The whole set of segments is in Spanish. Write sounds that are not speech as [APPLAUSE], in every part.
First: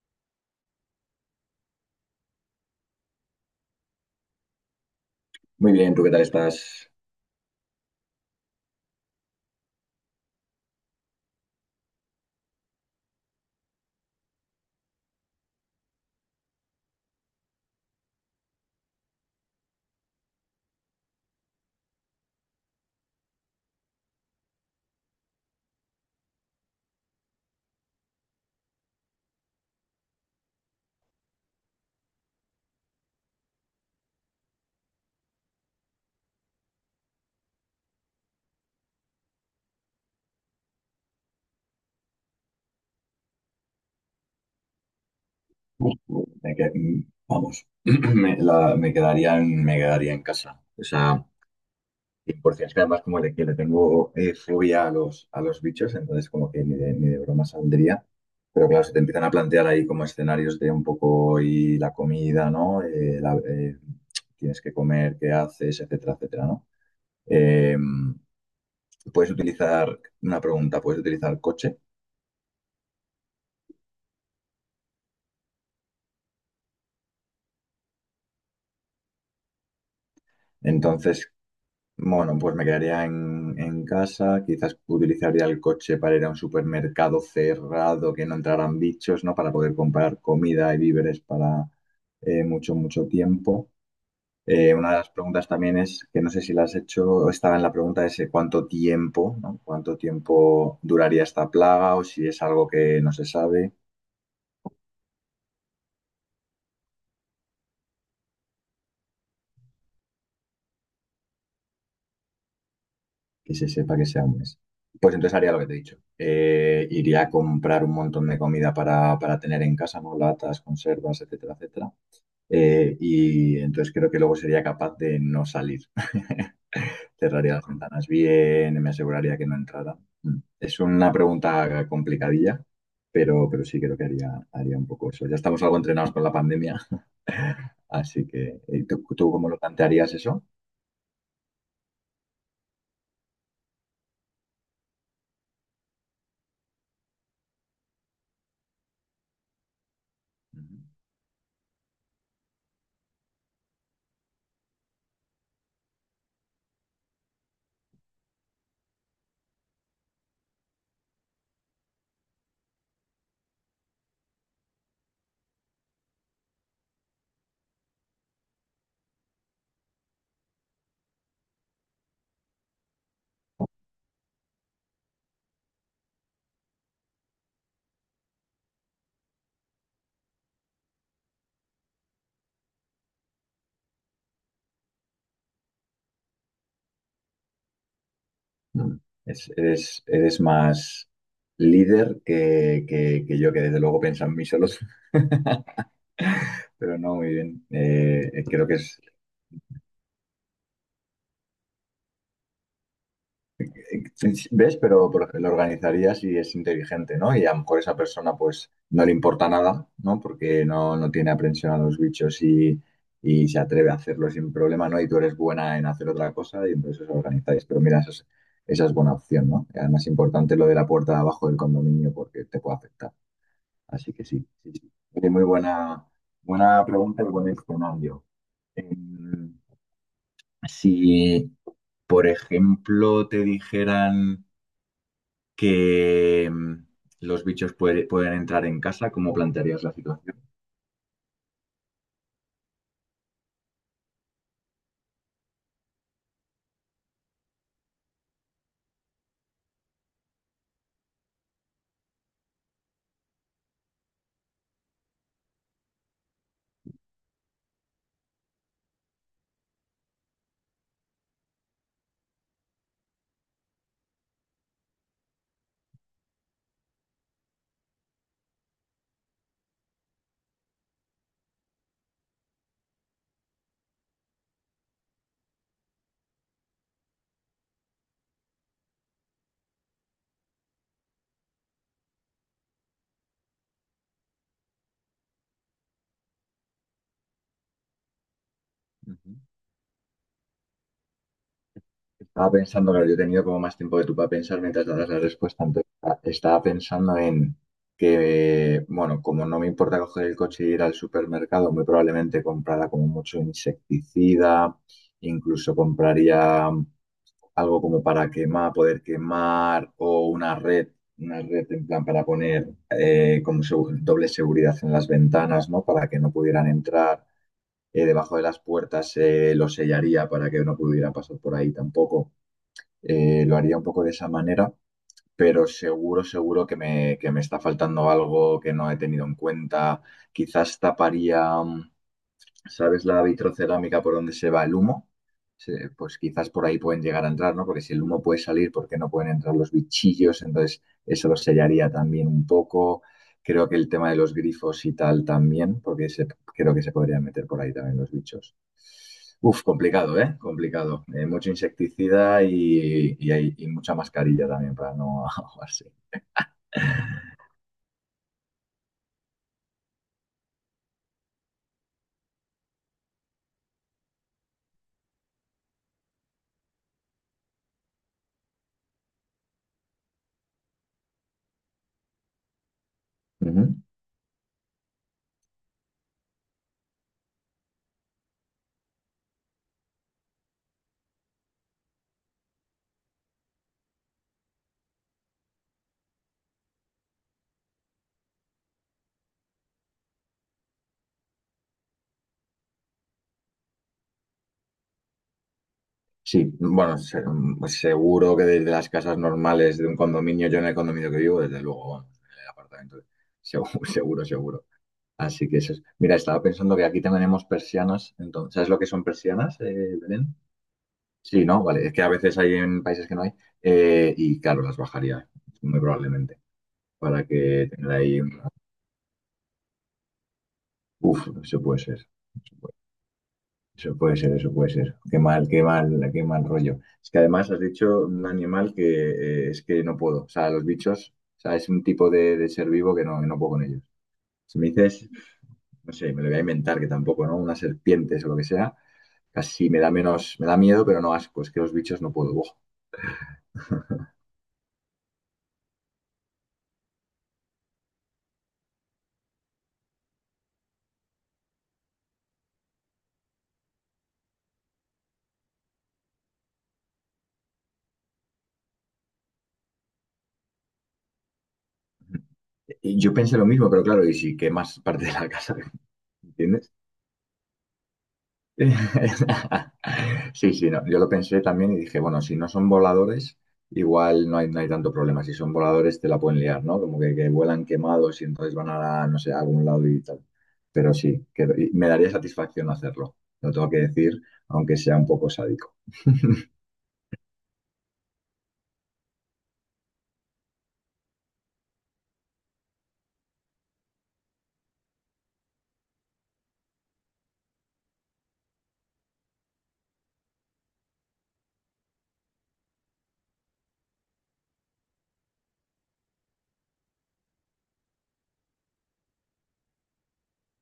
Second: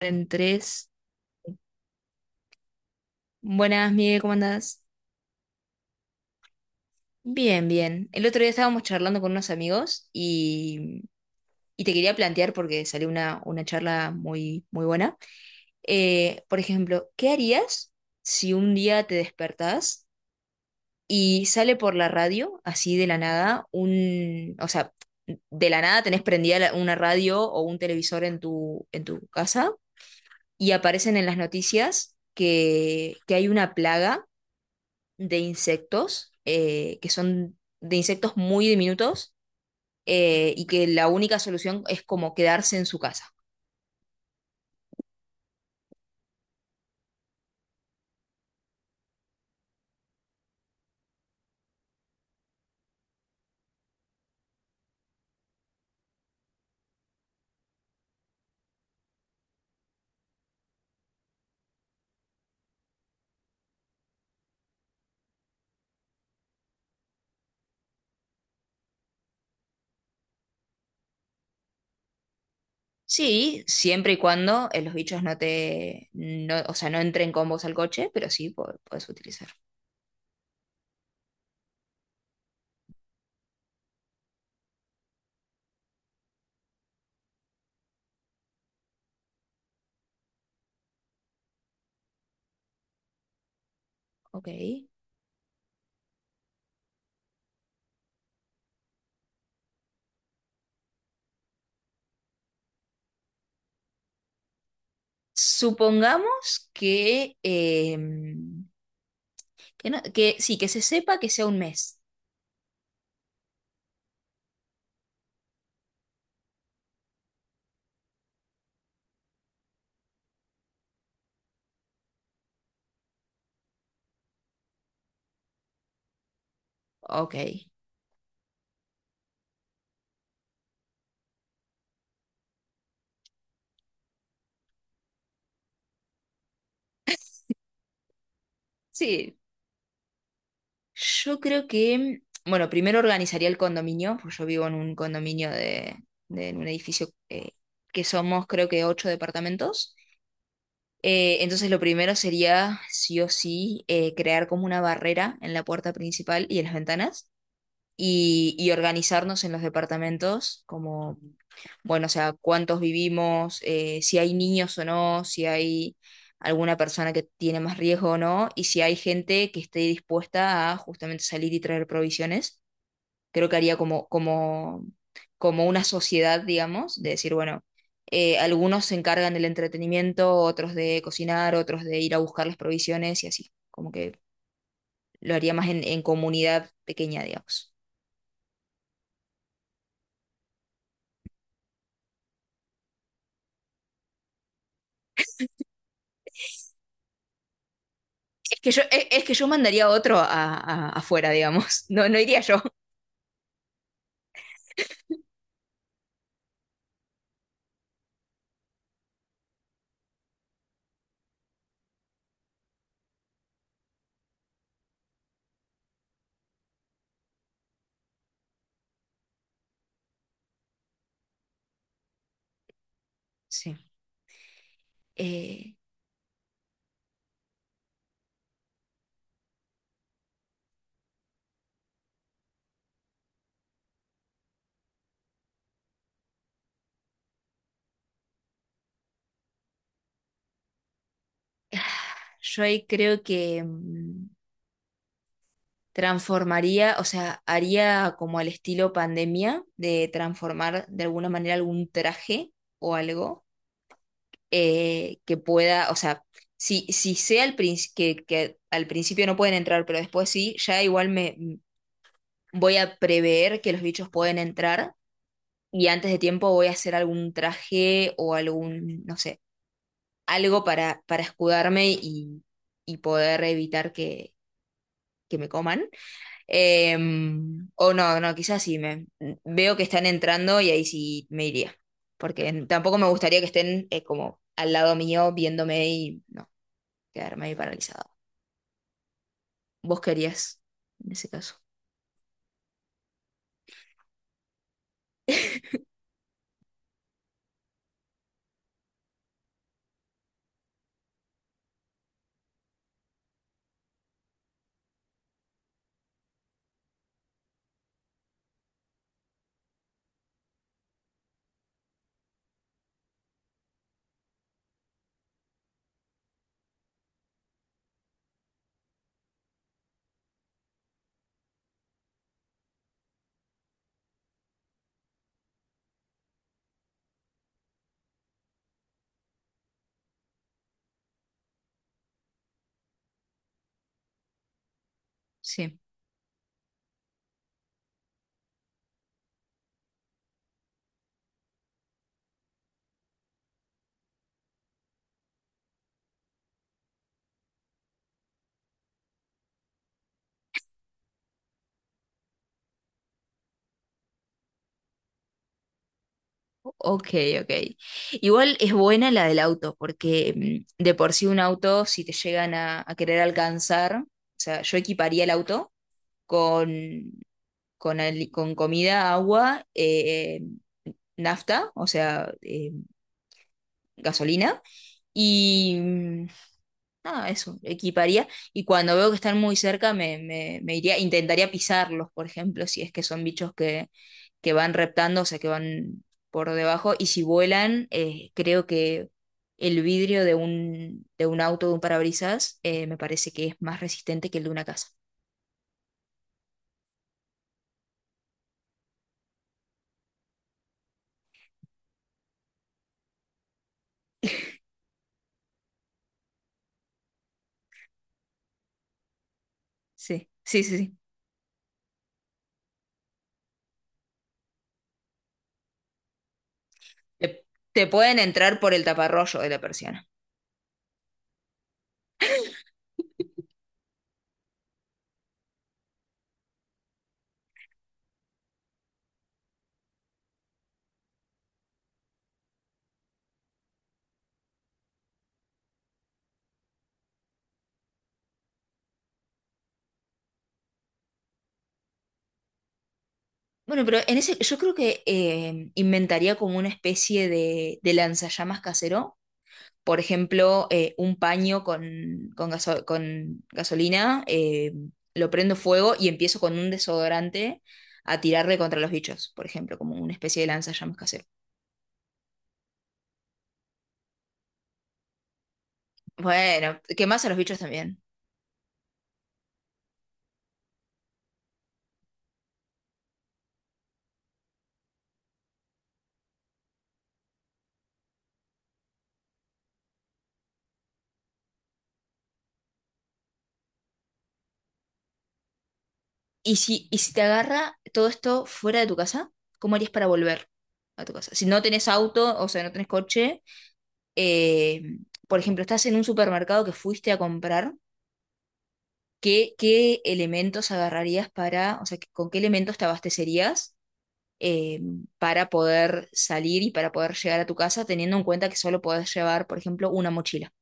En tres. Buenas, Miguel, ¿cómo andás? Muy bien, ¿tú qué tal estás? Bien, bien. El otro día estábamos charlando con unos amigos y te quería plantear, porque salió una charla muy, muy buena. Por ejemplo, ¿qué harías si un día te despertás y sale por la radio, así de la nada, de la nada tenés prendida una radio o un televisor en en tu casa y aparecen en las noticias que hay una plaga de insectos, que son de insectos muy diminutos, y que la única solución es como quedarse en su casa. Me que- mm, Vamos, [CLEARS THROAT] me quedaría me quedaría en casa. O sea, 100%. Es que además que le tengo fobia a los bichos, entonces como que ni de, ni de broma saldría. Pero claro, se te empiezan a plantear ahí como escenarios de un poco y la comida, ¿no? Tienes que comer, qué haces, etcétera, etcétera, ¿no? Eh, puedes utilizar, una pregunta, ¿puedes utilizar coche? Sí, siempre y cuando los bichos no o sea, no entren con vos al coche, pero sí podés utilizar. Entonces, bueno, pues me quedaría en casa, quizás utilizaría el coche para ir a un supermercado cerrado, que no entraran bichos, ¿no? Para poder comprar comida y víveres para mucho, mucho tiempo. Ok. Una de las preguntas también es, que no sé si la has hecho, estaba en la pregunta ese cuánto tiempo, ¿no? ¿Cuánto tiempo duraría esta plaga o si es algo que no se sabe? Supongamos que, que sí, que se sepa que sea un mes. Que se sepa que sea un mes. Pues entonces haría lo que te he dicho. Iría a comprar un montón de comida para tener en casa, ¿no? Latas, conservas, etcétera, etcétera. Y entonces creo que luego sería capaz de no salir. [LAUGHS] Ok. Cerraría las ventanas bien, me aseguraría que no entrara. Mm. Es una pregunta complicadilla, pero sí creo que haría, haría un poco eso. Ya estamos algo entrenados con la pandemia, [LAUGHS] así que ¿tú, tú Sí, cómo lo plantearías eso? yo creo que, bueno, primero organizaría el condominio, porque yo vivo en un condominio en un edificio que somos creo que 8 departamentos. Ujú. Entonces lo primero sería, sí o sí, crear como una barrera en la puerta principal y en las ventanas y organizarnos en los departamentos como bueno, o sea, cuántos vivimos, si hay niños o no, si hay alguna persona que tiene más riesgo o no, y si hay gente que esté dispuesta a justamente salir y traer provisiones. Creo que haría como una sociedad, digamos, de decir, bueno, algunos se encargan del entretenimiento, otros de cocinar, otros de ir a buscar las provisiones y así. Como que lo haría más en comunidad pequeña, digamos. Mm. Eres, eres más líder que yo, que desde luego piensa en mí solo, [LAUGHS] pero no, muy bien. Es Creo que que yo, es, es que yo mandaría a otro afuera, digamos. [LAUGHS] No, no iría yo. eh, ¿ves? Pero por ejemplo, lo organizaría si es inteligente, ¿no? Y a lo mejor esa persona pues no le importa nada, ¿no? Porque no, no tiene aprensión a los bichos y se atreve a hacerlo sin problema, ¿no? Y tú eres buena en hacer otra cosa y entonces os organizáis. Pero mira, esa es buena opción, ¿no? Y además es importante lo de la puerta de abajo del condominio porque te puede afectar. Sí. Así que sí, sí, sí. Oye, muy Eh, buena, buena pregunta y buen escenario. Em, si, por ejemplo, te dijeran que los pueden entrar en casa, ¿cómo plantearías la situación? [SIGHS] yo ahí creo que transformaría, o sea, haría como al estilo pandemia de transformar de alguna manera algún traje o algo que pueda, o sea, si sea al que al principio no pueden entrar, pero después sí, ya igual voy a prever que los bichos pueden entrar y antes de tiempo voy a hacer algún traje o algún, no sé, algo para escudarme y poder evitar que me coman. Eh, o no, no, quizás sí, me, veo que están entrando y ahí sí me iría. Porque tampoco me gustaría que estén como al lado mío viéndome y no, quedarme ahí paralizado. Ujú. ¿Vos querías en ese caso? Estaba pensando, claro, yo he tenido como más tiempo que tú para pensar mientras dabas la respuesta. Entonces, estaba pensando en que, bueno, como no me importa coger el coche y ir al supermercado, muy probablemente comprara como mucho insecticida, incluso compraría algo como para quemar, poder quemar o una red en plan para poner como doble seguridad en las ventanas, ¿no? Para que no pudieran entrar debajo de las puertas, lo sellaría para que no pudiera pasar por ahí tampoco. Lo haría un poco de esa manera, pero seguro, seguro que me está faltando algo que no he tenido en cuenta. Quizás taparía. ¿Sabes la vitrocerámica por donde se va el humo? Sí. Pues quizás por ahí pueden llegar a entrar, ¿no? Porque si el humo puede salir, ¿por qué no pueden entrar los bichillos? Entonces, eso lo sellaría también un poco. Creo que el tema de los grifos y tal también, creo que se podrían meter por ahí también los bichos. Uf, complicado, ¿eh? Complicado. Mucho insecticida y mucha mascarilla también para no [LAUGHS] ahogarse. Ok, ok. Igual es buena la del auto, porque de por sí un auto, si te llegan a querer alcanzar, o sea, yo equiparía el auto con, con comida, agua, nafta, o sea, Ujú. gasolina. Y nada, eso, equiparía. Y cuando veo que están muy cerca, me iría, intentaría pisarlos, por ejemplo, si es que son bichos que van reptando, o sea, que van por debajo. Y si vuelan, creo que el vidrio de de un auto, de un parabrisas, me parece que es más resistente que el de una casa. Sí, bueno, seguro que desde las casas normales de un condominio, yo en el condominio que vivo, desde luego, vamos, en el apartamento, seguro, [LAUGHS] seguro, seguro. Así que eso es. Mira, estaba pensando que aquí tenemos persianas, entonces, ¿sabes lo que son persianas, Sí, Belén? sí, sí, sí. Sí, ¿no? Vale, es que a veces hay en países que no hay, y claro, las bajaría, muy probablemente, para Te, que Te tenga pueden ahí una... entrar por el taparroyo de la persiana. Uf, eso puede ser. Eso puede ser, eso puede ser. Qué mal, qué mal, qué mal rollo. Es que además has dicho un animal que es que no puedo. O sea, los bichos, o sea, es un tipo de ser vivo que no puedo con ellos. Si me dices, no sé, me lo voy a inventar, que tampoco, ¿no? Unas serpientes o lo que sea, casi me da menos, me da miedo, pero no asco. Es que los bichos no puedo. Buah. Bueno, pero en ese, yo creo que inventaría como una especie de lanzallamas casero. Por ejemplo, un paño con gasolina, lo prendo fuego y empiezo con un desodorante a tirarle contra los bichos, por ejemplo, como una especie de lanzallamas casero. Y yo pensé lo mismo, pero claro, ¿y si quemas parte de la casa? [LAUGHS] ¿Entiendes? Bueno, quemás a los bichos también. [LAUGHS] Sí, sí, no. Yo lo pensé también y dije, bueno, si no son voladores, igual no hay, no hay tanto problema. Si son voladores, te la pueden liar, ¿no? Como que vuelan quemados y entonces van a, no sé, a algún lado y tal. Pero sí, que, y me daría satisfacción hacerlo. Lo tengo que decir, aunque sea un poco sádico. ¿Y y si te agarra todo esto fuera de tu casa? ¿Cómo harías para volver a tu casa? Si no tenés auto, o sea, no tenés coche. eh, por ejemplo, estás en un supermercado que fuiste a comprar, qué elementos agarrarías para, o sea, con qué elementos te abastecerías eh, para poder salir y para poder llegar a tu casa, teniendo en cuenta que solo podés llevar, por ejemplo, una mochila?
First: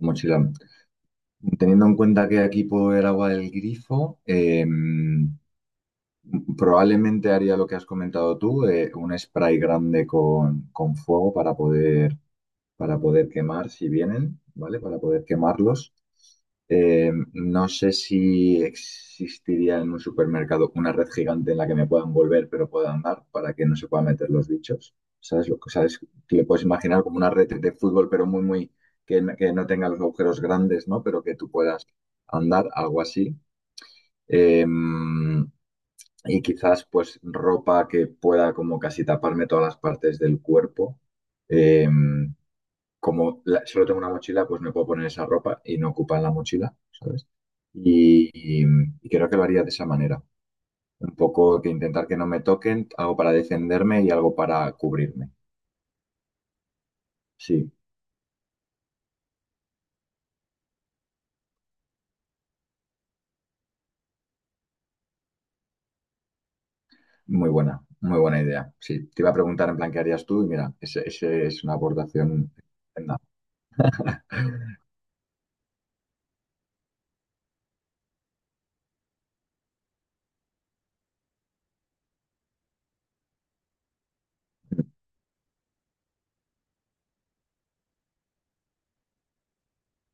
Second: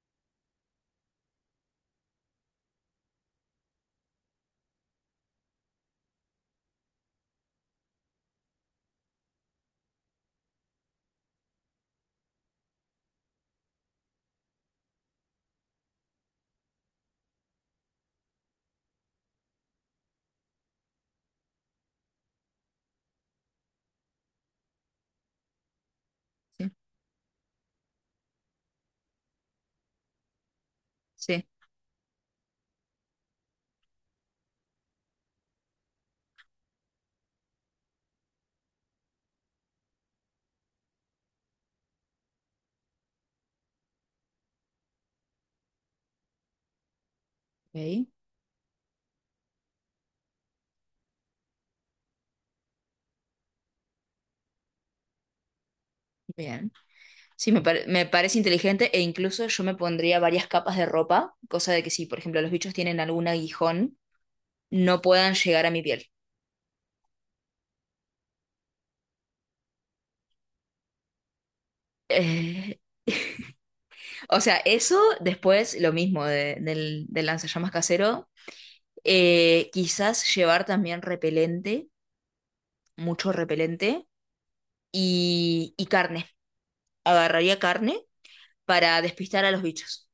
Mochila. Teniendo en cuenta que aquí puedo ver agua del grifo, probablemente haría lo que has comentado tú, un spray grande con fuego para poder quemar si vienen, ¿vale? Para poder quemarlos. No sé si existiría en un supermercado una red gigante en la que me puedan envolver pero pueda andar para que no se puedan meter los bichos. ¿Sabes lo que sabes? Te le puedes Sí, imaginar como una red de fútbol, pero muy, muy, que, que no tenga los agujeros grandes, ¿no? Pero que sí. tú puedas andar, algo así. Eh, y quizás, pues, ropa que pueda como casi taparme todas las partes del cuerpo. Eh, solo tengo una mochila, pues me puedo poner esa ropa y no ocupa la mochila, ¿sabes? Ok. Y, y- y creo que lo haría de esa manera. Un poco que intentar que no me toquen, algo para defenderme y algo para cubrirme. Bien. Sí, Sí, me parece inteligente, e incluso yo me pondría varias capas de ropa, cosa de que si, por ejemplo, los bichos tienen algún aguijón, no puedan llegar a mi piel. Muy buena idea. Sí, te iba a preguntar en plan qué harías tú y mira, ese es una abordación [LAUGHS] Eh, estupenda. [LAUGHS] O sea, eso después lo mismo del lanzallamas casero. Quizás llevar también repelente, mucho repelente y carne. Agarraría carne para despistar a los bichos.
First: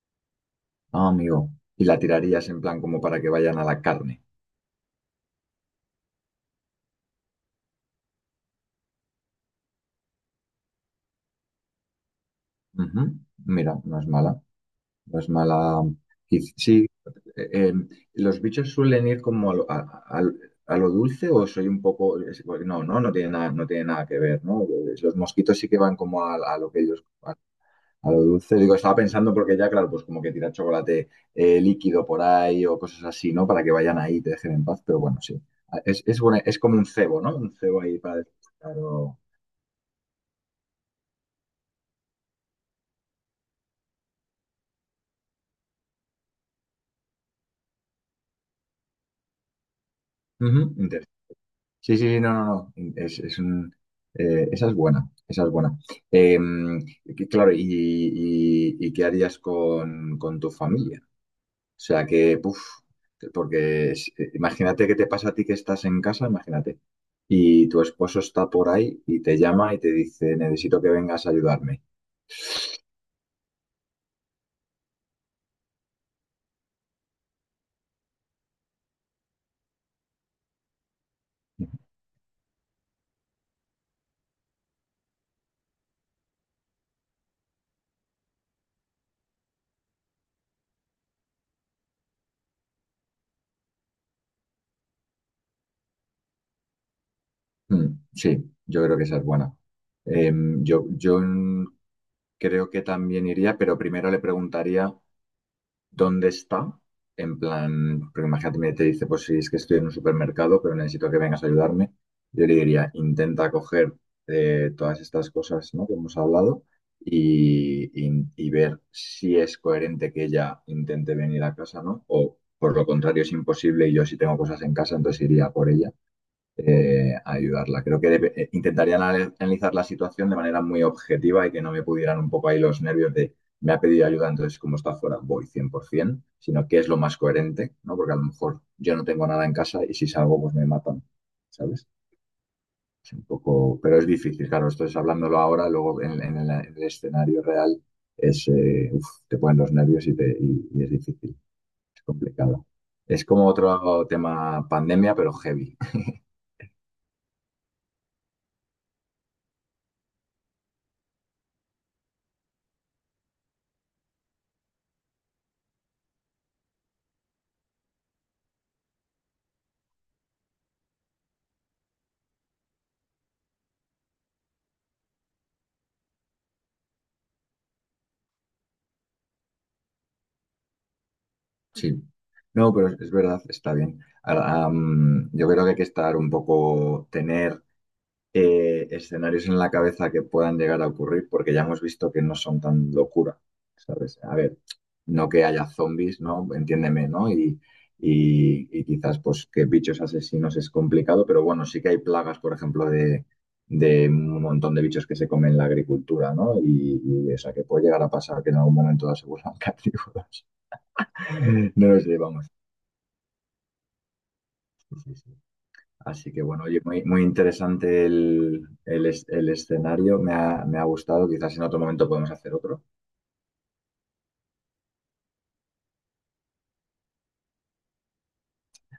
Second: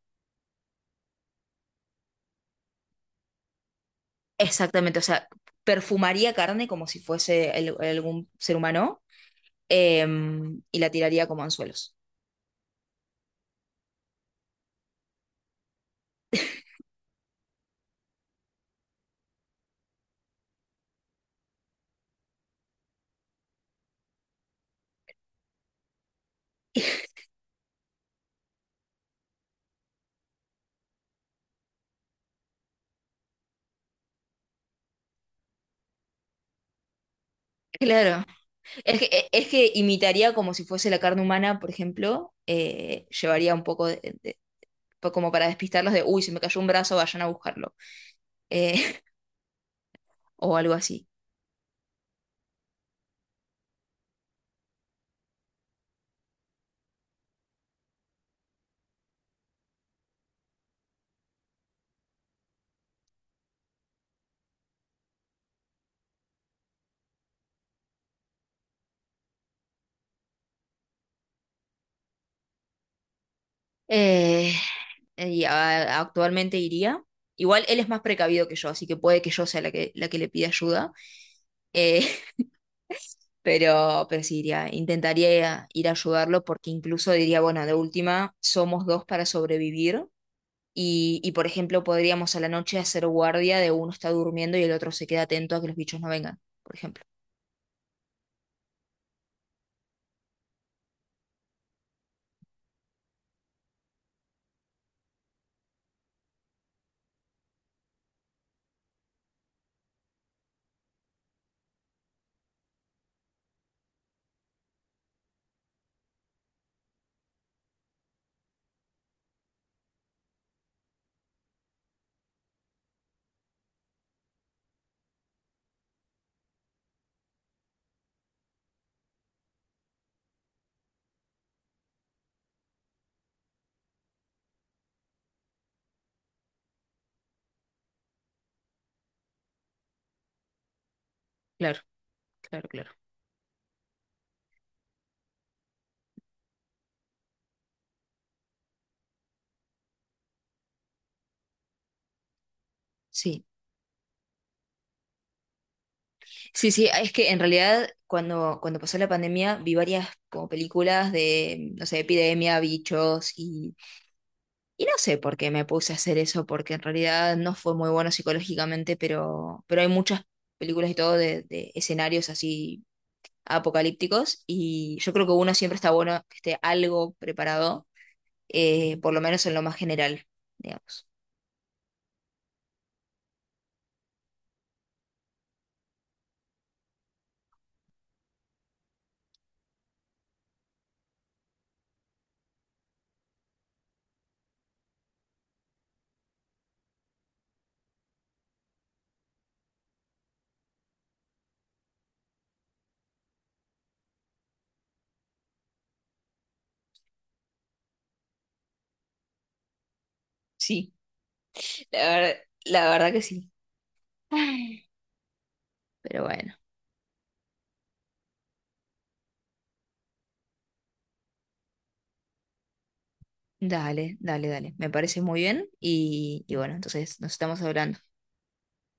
Ah, amigo. Y la tirarías en plan como para que vayan a la carne. Exactamente, o sea, perfumaría carne como si fuese algún ser humano, y la tiraría como anzuelos. Ujú, mira, no es mala. No es mala. Sí, eh, eh, los bichos suelen ir como a a lo dulce o soy un poco... No, no, no tiene nada, no tiene nada que ver, ¿no? Los mosquitos sí que van como a lo que ellos... [LAUGHS] A, a lo dulce. Digo, estaba pensando porque ya, claro, pues como que tira chocolate líquido por ahí o cosas así, ¿no? Para que vayan ahí y te dejen en paz, pero bueno, sí. Ah, es, es como un cebo, ¿no? Un cebo ahí Claro, para... Claro. Es que imitaría como si fuese la carne humana, por ejemplo, llevaría un poco de, como para despistarlos de, uy, se me cayó un brazo, vayan a buscarlo, eh, [LAUGHS] o Ujú, algo así. interesante. Sí, sí, sí, no, no, no. Es un, esa es buena, esa es buena. Eh, claro, y qué harías con tu familia? O sea, que, puf, porque imagínate que te pasa a ti que estás en casa, imagínate, y tu esposo está por ahí y te llama y te dice, necesito que vengas a ayudarme. Eh, Actualmente iría. Igual él es más precavido que yo, así que puede que yo sea la la que le pida ayuda. Eh, [LAUGHS] pero sí iría, intentaría ir a ayudarlo porque incluso diría, bueno, de última, somos dos para sobrevivir. Y, por ejemplo, podríamos a la noche hacer guardia de uno está durmiendo y el otro se queda atento a que los bichos no vengan, por ejemplo. Mm, sí, yo creo que esa es buena. Eh, yo, yo creo que también iría, pero primero le preguntaría. ¿Dónde está? En plan, porque imagínate, me te dice, pues si es que estoy en un supermercado, pero necesito que vengas a ayudarme. Yo le diría, intenta coger todas estas cosas, ¿no? Que hemos hablado y ver si es coherente que ella intente venir a casa, ¿no? O por lo contrario, es imposible y yo si tengo cosas en casa, entonces iría por ella ayudarla. Creo que intentaría analizar la situación de manera muy objetiva y que no me pudieran un poco ahí los nervios de me ha pedido ayuda, entonces como está fuera, voy 100%, sino qué es lo más coherente, ¿no? Porque a lo mejor yo no tengo nada en casa y si salgo, pues me matan, ¿sabes? Es un poco, pero es difícil, claro, esto es hablándolo ahora, luego en, en el escenario real es, uf, te ponen los nervios y, te, y es difícil, es complicado. Es Sí. como otro tema pandemia, pero heavy. Sí, sí, es que en realidad cuando, cuando pasó la pandemia vi varias como películas de, no sé, epidemia, bichos y no sé por qué me puse a hacer eso, porque en realidad no fue muy bueno psicológicamente, pero hay muchas películas y todo de escenarios así apocalípticos, y yo creo que uno siempre está bueno que esté algo preparado, por lo menos en lo más general, digamos. Sí, no, pero es verdad, está bien. Ah, am, yo creo que hay que estar un poco, tener escenarios en la cabeza que puedan llegar a ocurrir, porque ya hemos visto que no son tan locura, ¿sabes? A ver, no que haya zombies, ¿no? Entiéndeme, ¿no? Y quizás pues que bichos asesinos es complicado, pero bueno, sí que hay plagas, por ejemplo, de un montón de bichos que se comen la agricultura, ¿no? Y o sea, que puede llegar a pasar que en algún momento se vuelvan [LAUGHS] carnívoros. Sí, No los la verdad, llevamos. la verdad que sí. Ay. Sí, sí. Pero Así que bueno. bueno, oye, muy, muy interesante el, el escenario. Me ha gustado. Quizás en otro momento podemos hacer otro. Dale, dale, dale. Me parece muy bien y bueno, entonces nos estamos hablando.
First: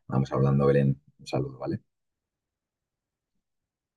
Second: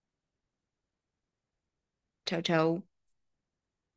Vamos hablando, Belén. Un saludo, ¿vale? Chau, chau.